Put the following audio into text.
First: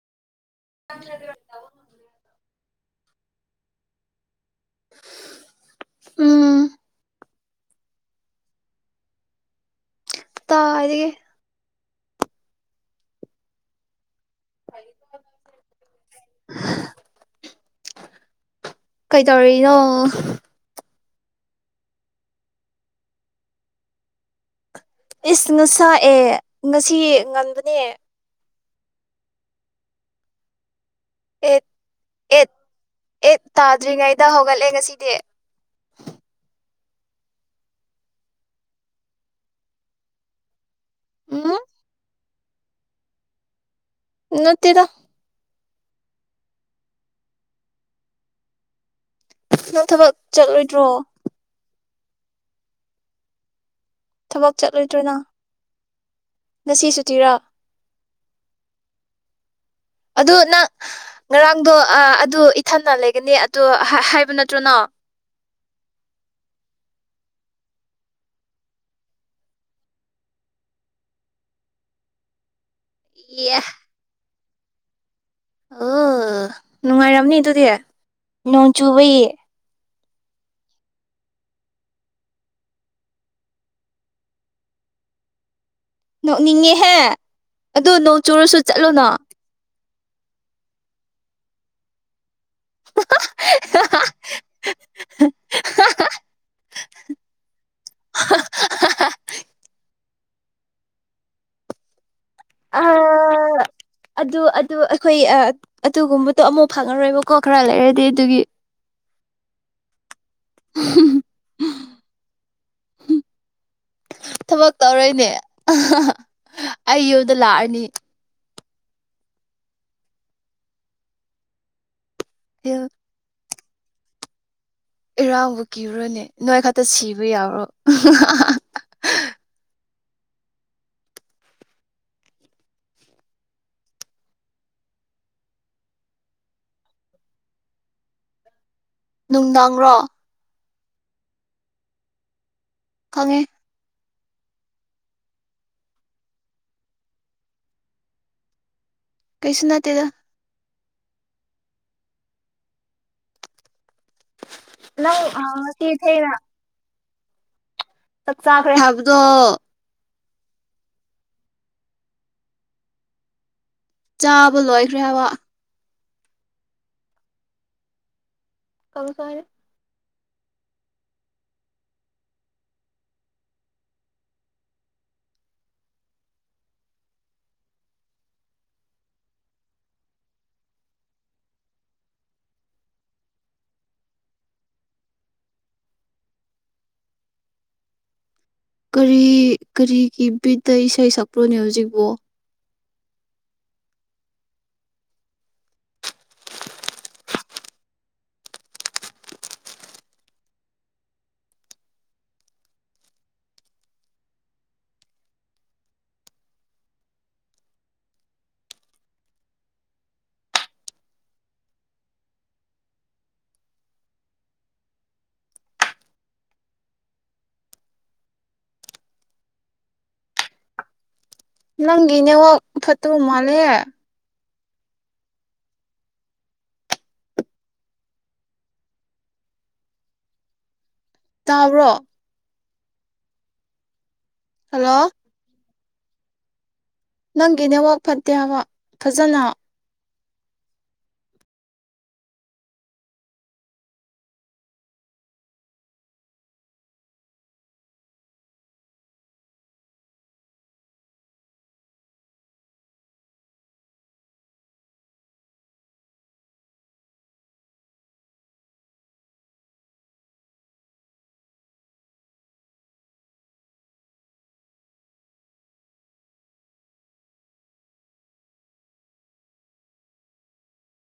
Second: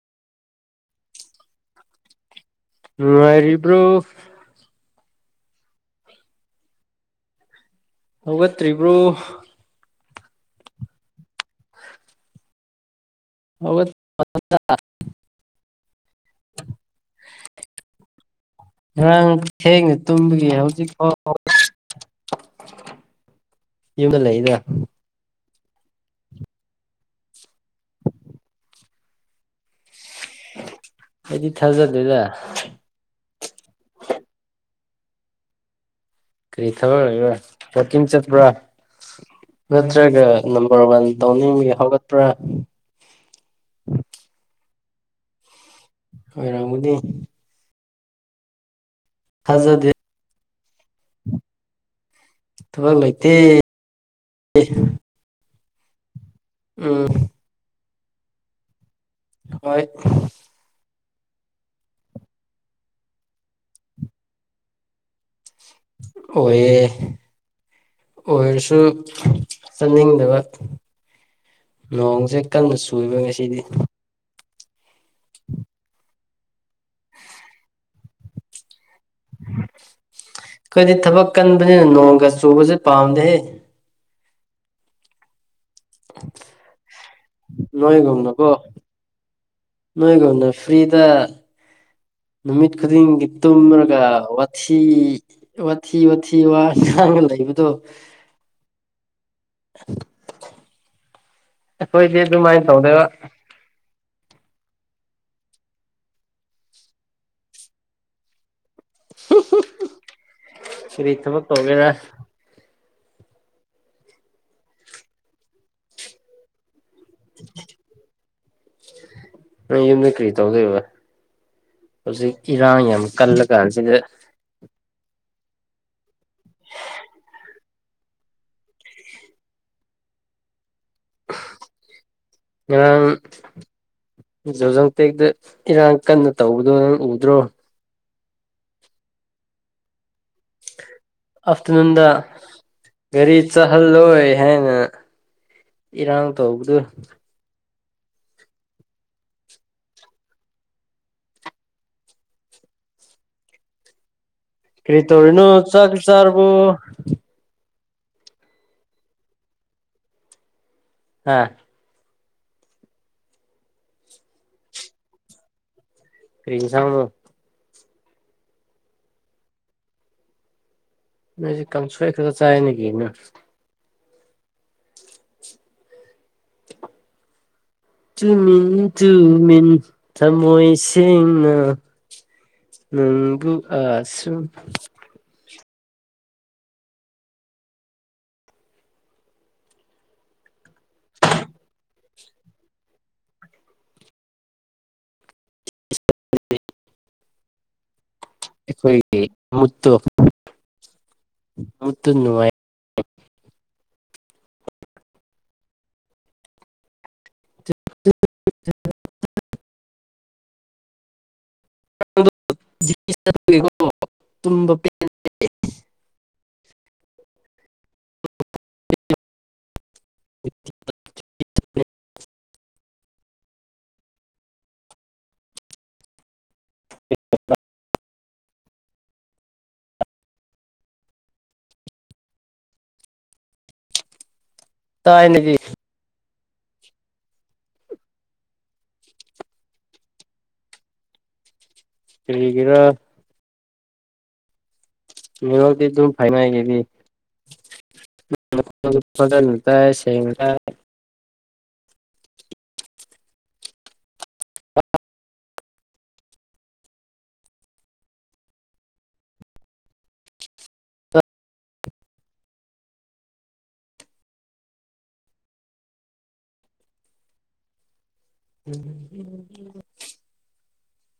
ꯄꯣ [unintelligible] ꯅꯨꯡꯉꯔꯤꯕ꯭ꯔꯣ ꯎꯝ ꯍꯧꯒꯠꯇ꯭ꯔꯤꯕ꯭ꯔꯣ ꯇꯥꯔꯤꯌꯦ [unintelligible] [unintelligible] ꯉꯔꯥꯡ ꯊꯦꯡꯅ ꯀꯩꯗꯧꯔꯤꯅꯣ ꯇꯨꯝꯕꯒꯤ ꯍꯧꯖꯤꯛ ꯐꯥꯎ ꯌꯨꯝꯗ ꯂꯩꯗ ꯏꯁ ꯉꯁꯥꯢ ꯑꯦ ꯉꯁꯤ ꯉꯟꯕꯅꯦ ꯑꯩꯗꯤ ꯑꯦꯠ ꯊꯥꯖꯗꯦꯗ ꯑꯦꯠ ꯑꯦꯠ ꯇꯥꯗ꯭ꯔꯤꯉꯩꯗ ꯍꯧꯒꯠꯂꯦ ꯉꯁꯤꯗꯤ ꯀꯔꯤ ꯊꯕꯛ ꯂꯩꯕꯔꯥ ꯋꯛꯀꯤꯡ ꯆꯠꯄ꯭ꯔꯥ ꯅꯠꯇ꯭ꯔꯒ ꯅꯝꯕꯔ ꯋꯥꯟ ꯎꯝ ꯇꯧꯅꯤꯡꯕꯒꯤ ꯍꯧꯒꯠꯄ꯭ꯔꯥ ꯅꯠꯇꯦꯗ ꯑꯣꯢꯔꯝꯒꯗꯤ ꯅꯪ ꯊꯥꯖꯗꯦ ꯊꯕꯛ ꯆꯠꯂꯣꯏꯗ꯭ꯔꯣ ꯊꯕꯛ ꯂꯩꯇ‌ꯦ ꯊꯕꯛ ꯆꯠꯂꯣꯏꯗꯔ‌ꯣ ꯅꯪ ꯉꯁꯤ ꯎꯝ ꯁꯨꯊꯤꯔꯥ ꯍꯣꯏ ꯑꯗꯨ ꯅꯪ ꯉꯔꯥꯡꯗꯣ ꯑꯗꯨ ꯏꯊꯟꯅ ꯂꯩꯒꯅꯤ ꯑꯗꯣ ꯍꯥꯏꯕ ꯅꯠꯇ꯭ꯔꯣ ꯅꯪ ꯍꯣꯢꯌꯦ ꯑꯣꯏꯔꯁꯨ ꯆꯠꯅꯤꯡꯗꯕ ꯅꯣꯡꯖ‌ꯦ ꯀꯟꯅ ꯆꯨꯢꯕ ꯉꯁꯤꯗꯤ ꯑꯦ [unintelligible] ꯑꯣ ꯅꯨꯡꯉꯥꯏꯔꯝꯅꯤ ꯑꯗꯨꯗꯤ ꯅꯣꯡ ꯆꯨꯕꯩ ꯑꯩꯈꯣꯏꯗꯤ ꯊꯕꯛ ꯀꯟꯕꯅꯤꯅ ꯅꯣꯡꯒ ꯆꯨꯕꯖ‌ꯦ ꯄꯥꯝꯗꯦꯍꯦ ꯅꯣꯛꯅꯤꯡꯉꯦꯍꯦ ꯑꯗꯨ ꯅꯣꯡ ꯆꯨꯔꯁꯨ ꯆꯠꯂꯣꯅ ꯅꯥꯏꯒꯨꯝꯅ ꯐ꯭ꯔꯤꯗ ꯅꯨꯃꯤꯠ ꯈꯨꯗꯤꯡꯒꯤ ꯇꯨꯝꯔꯒ ꯋꯥꯊꯤ ꯋꯥꯊꯤ ꯋꯥꯊꯤ ꯋꯥ ꯉꯥꯡꯉꯥ ꯂꯩꯕꯗꯣ [inaudible] ꯑꯩꯈꯣꯏꯗꯤ ꯑꯗꯨꯃꯥꯏꯅ ꯇꯧꯗ‌ꯦꯕ ꯑꯥ ꯑꯗꯨ ꯑꯗꯨ ꯑꯩꯈꯣꯏ ꯑꯗꯨꯒꯨꯝꯕꯗꯣ ꯑꯃꯨꯛ ꯐꯪꯉꯔꯣꯏꯕꯀꯣ ꯈꯔ ꯂꯩꯔꯗꯤ ꯑꯗꯨꯒꯤ ꯀꯔꯤ ꯊꯕꯛ ꯇꯧꯒꯦꯔ ꯊꯕꯛ ꯇꯧꯔꯣꯏꯅꯦ ꯍꯥ ꯍꯥ ꯑꯩ ꯌꯨꯝꯗ ꯂꯥꯛꯑꯅꯤ ꯅꯪ ꯌꯨꯝꯗ ꯀꯩ ꯇꯧꯗꯣꯏꯕ ꯍꯧꯖꯤꯛ ꯏꯔꯥꯡ ꯌꯥꯝ ꯀꯜꯂ ꯀꯥꯟꯁꯤꯗ ꯏꯔꯥꯡꯕ ꯀꯤꯕꯔꯅꯦ ꯅꯣꯏ ꯈꯛꯇ ꯁꯤꯕ ꯌꯥꯕꯔꯣ ꯉꯔꯥꯡ ꯖꯣꯖꯣꯡꯇꯦꯛꯇ ꯏꯔꯥꯡ ꯀꯟꯅ ꯇꯧꯕꯗꯣ ꯅꯪ ꯎꯗ꯭ꯔꯣ ꯅꯨꯡꯗꯥꯡꯔꯣ ꯑꯐꯇꯔꯅꯨꯟꯗ ꯒꯔꯤ ꯈꯪꯉꯦ ꯆꯠꯍꯜꯂꯣꯏ ꯍꯥꯏꯅ ꯏꯔꯥꯡ ꯇꯧꯕꯗꯨ ꯀꯩꯁꯨ ꯅꯠꯇꯦꯗ ꯀꯔꯤ ꯅꯪ ꯇꯧꯔꯤꯅꯣ ꯉꯁꯤ ꯆꯥꯛ ꯊꯦꯡꯅ ꯆꯥꯔꯕꯣ ꯆꯥꯛ ꯆꯥꯈ꯭ꯔꯦ ꯍꯥꯏꯕꯗꯣ ꯍꯥ ꯆꯥꯕ ꯂꯣꯏꯈ꯭ꯔꯦ ꯍꯥꯏꯕ ꯀꯔꯤ ꯏꯟꯁꯥꯡꯅ‌ꯣ ꯀꯪꯁ‌ꯣꯏ ꯅꯣꯏꯖ‌ꯦ ꯀꯪꯁꯣꯏ ꯈꯛꯇ ꯆꯥꯏꯅꯦ ꯀꯩꯅꯣ [unintelligible] ꯇꯨꯃꯤꯟ ꯇꯨꯃꯤꯟ ꯊꯝꯃꯣꯏ ꯁꯦꯡꯅ ꯅꯪꯕꯨ ꯑꯁꯨꯝ ꯀꯔꯤ ꯀꯔꯤꯒꯤ ꯕꯤꯠꯇ ꯏꯁꯩ ꯁꯛꯄ꯭ꯔꯣꯅꯦ ꯍꯧꯖꯤꯛꯕꯣ ꯑꯩꯈꯣꯏꯒꯤ ꯃꯨꯠꯇ‌ꯣ ꯃꯨꯠꯇ‌ꯣ ꯅꯨꯡꯉꯥꯏ [inaudible] [inaudible] [inaudible] ꯇꯨꯝꯕ ꯄꯦꯟ [inaudible] ꯅꯪꯒꯤ ꯅꯦꯠꯋꯥꯛ ꯐꯠꯇꯕ ꯃꯥꯂꯦ [unintelligible] ꯇꯥꯕ꯭ꯔꯣ ꯍꯜꯂꯣ ꯇꯥꯏꯅꯦꯍꯦ ꯅꯪꯒꯤ ꯅꯦꯠꯋꯥꯛ ꯐꯠꯇꯦ ꯍꯥꯏꯕ ꯐꯖꯅ ꯀꯔꯤꯒꯤꯔ [unintelligible] [unintelligible] [unintelligible]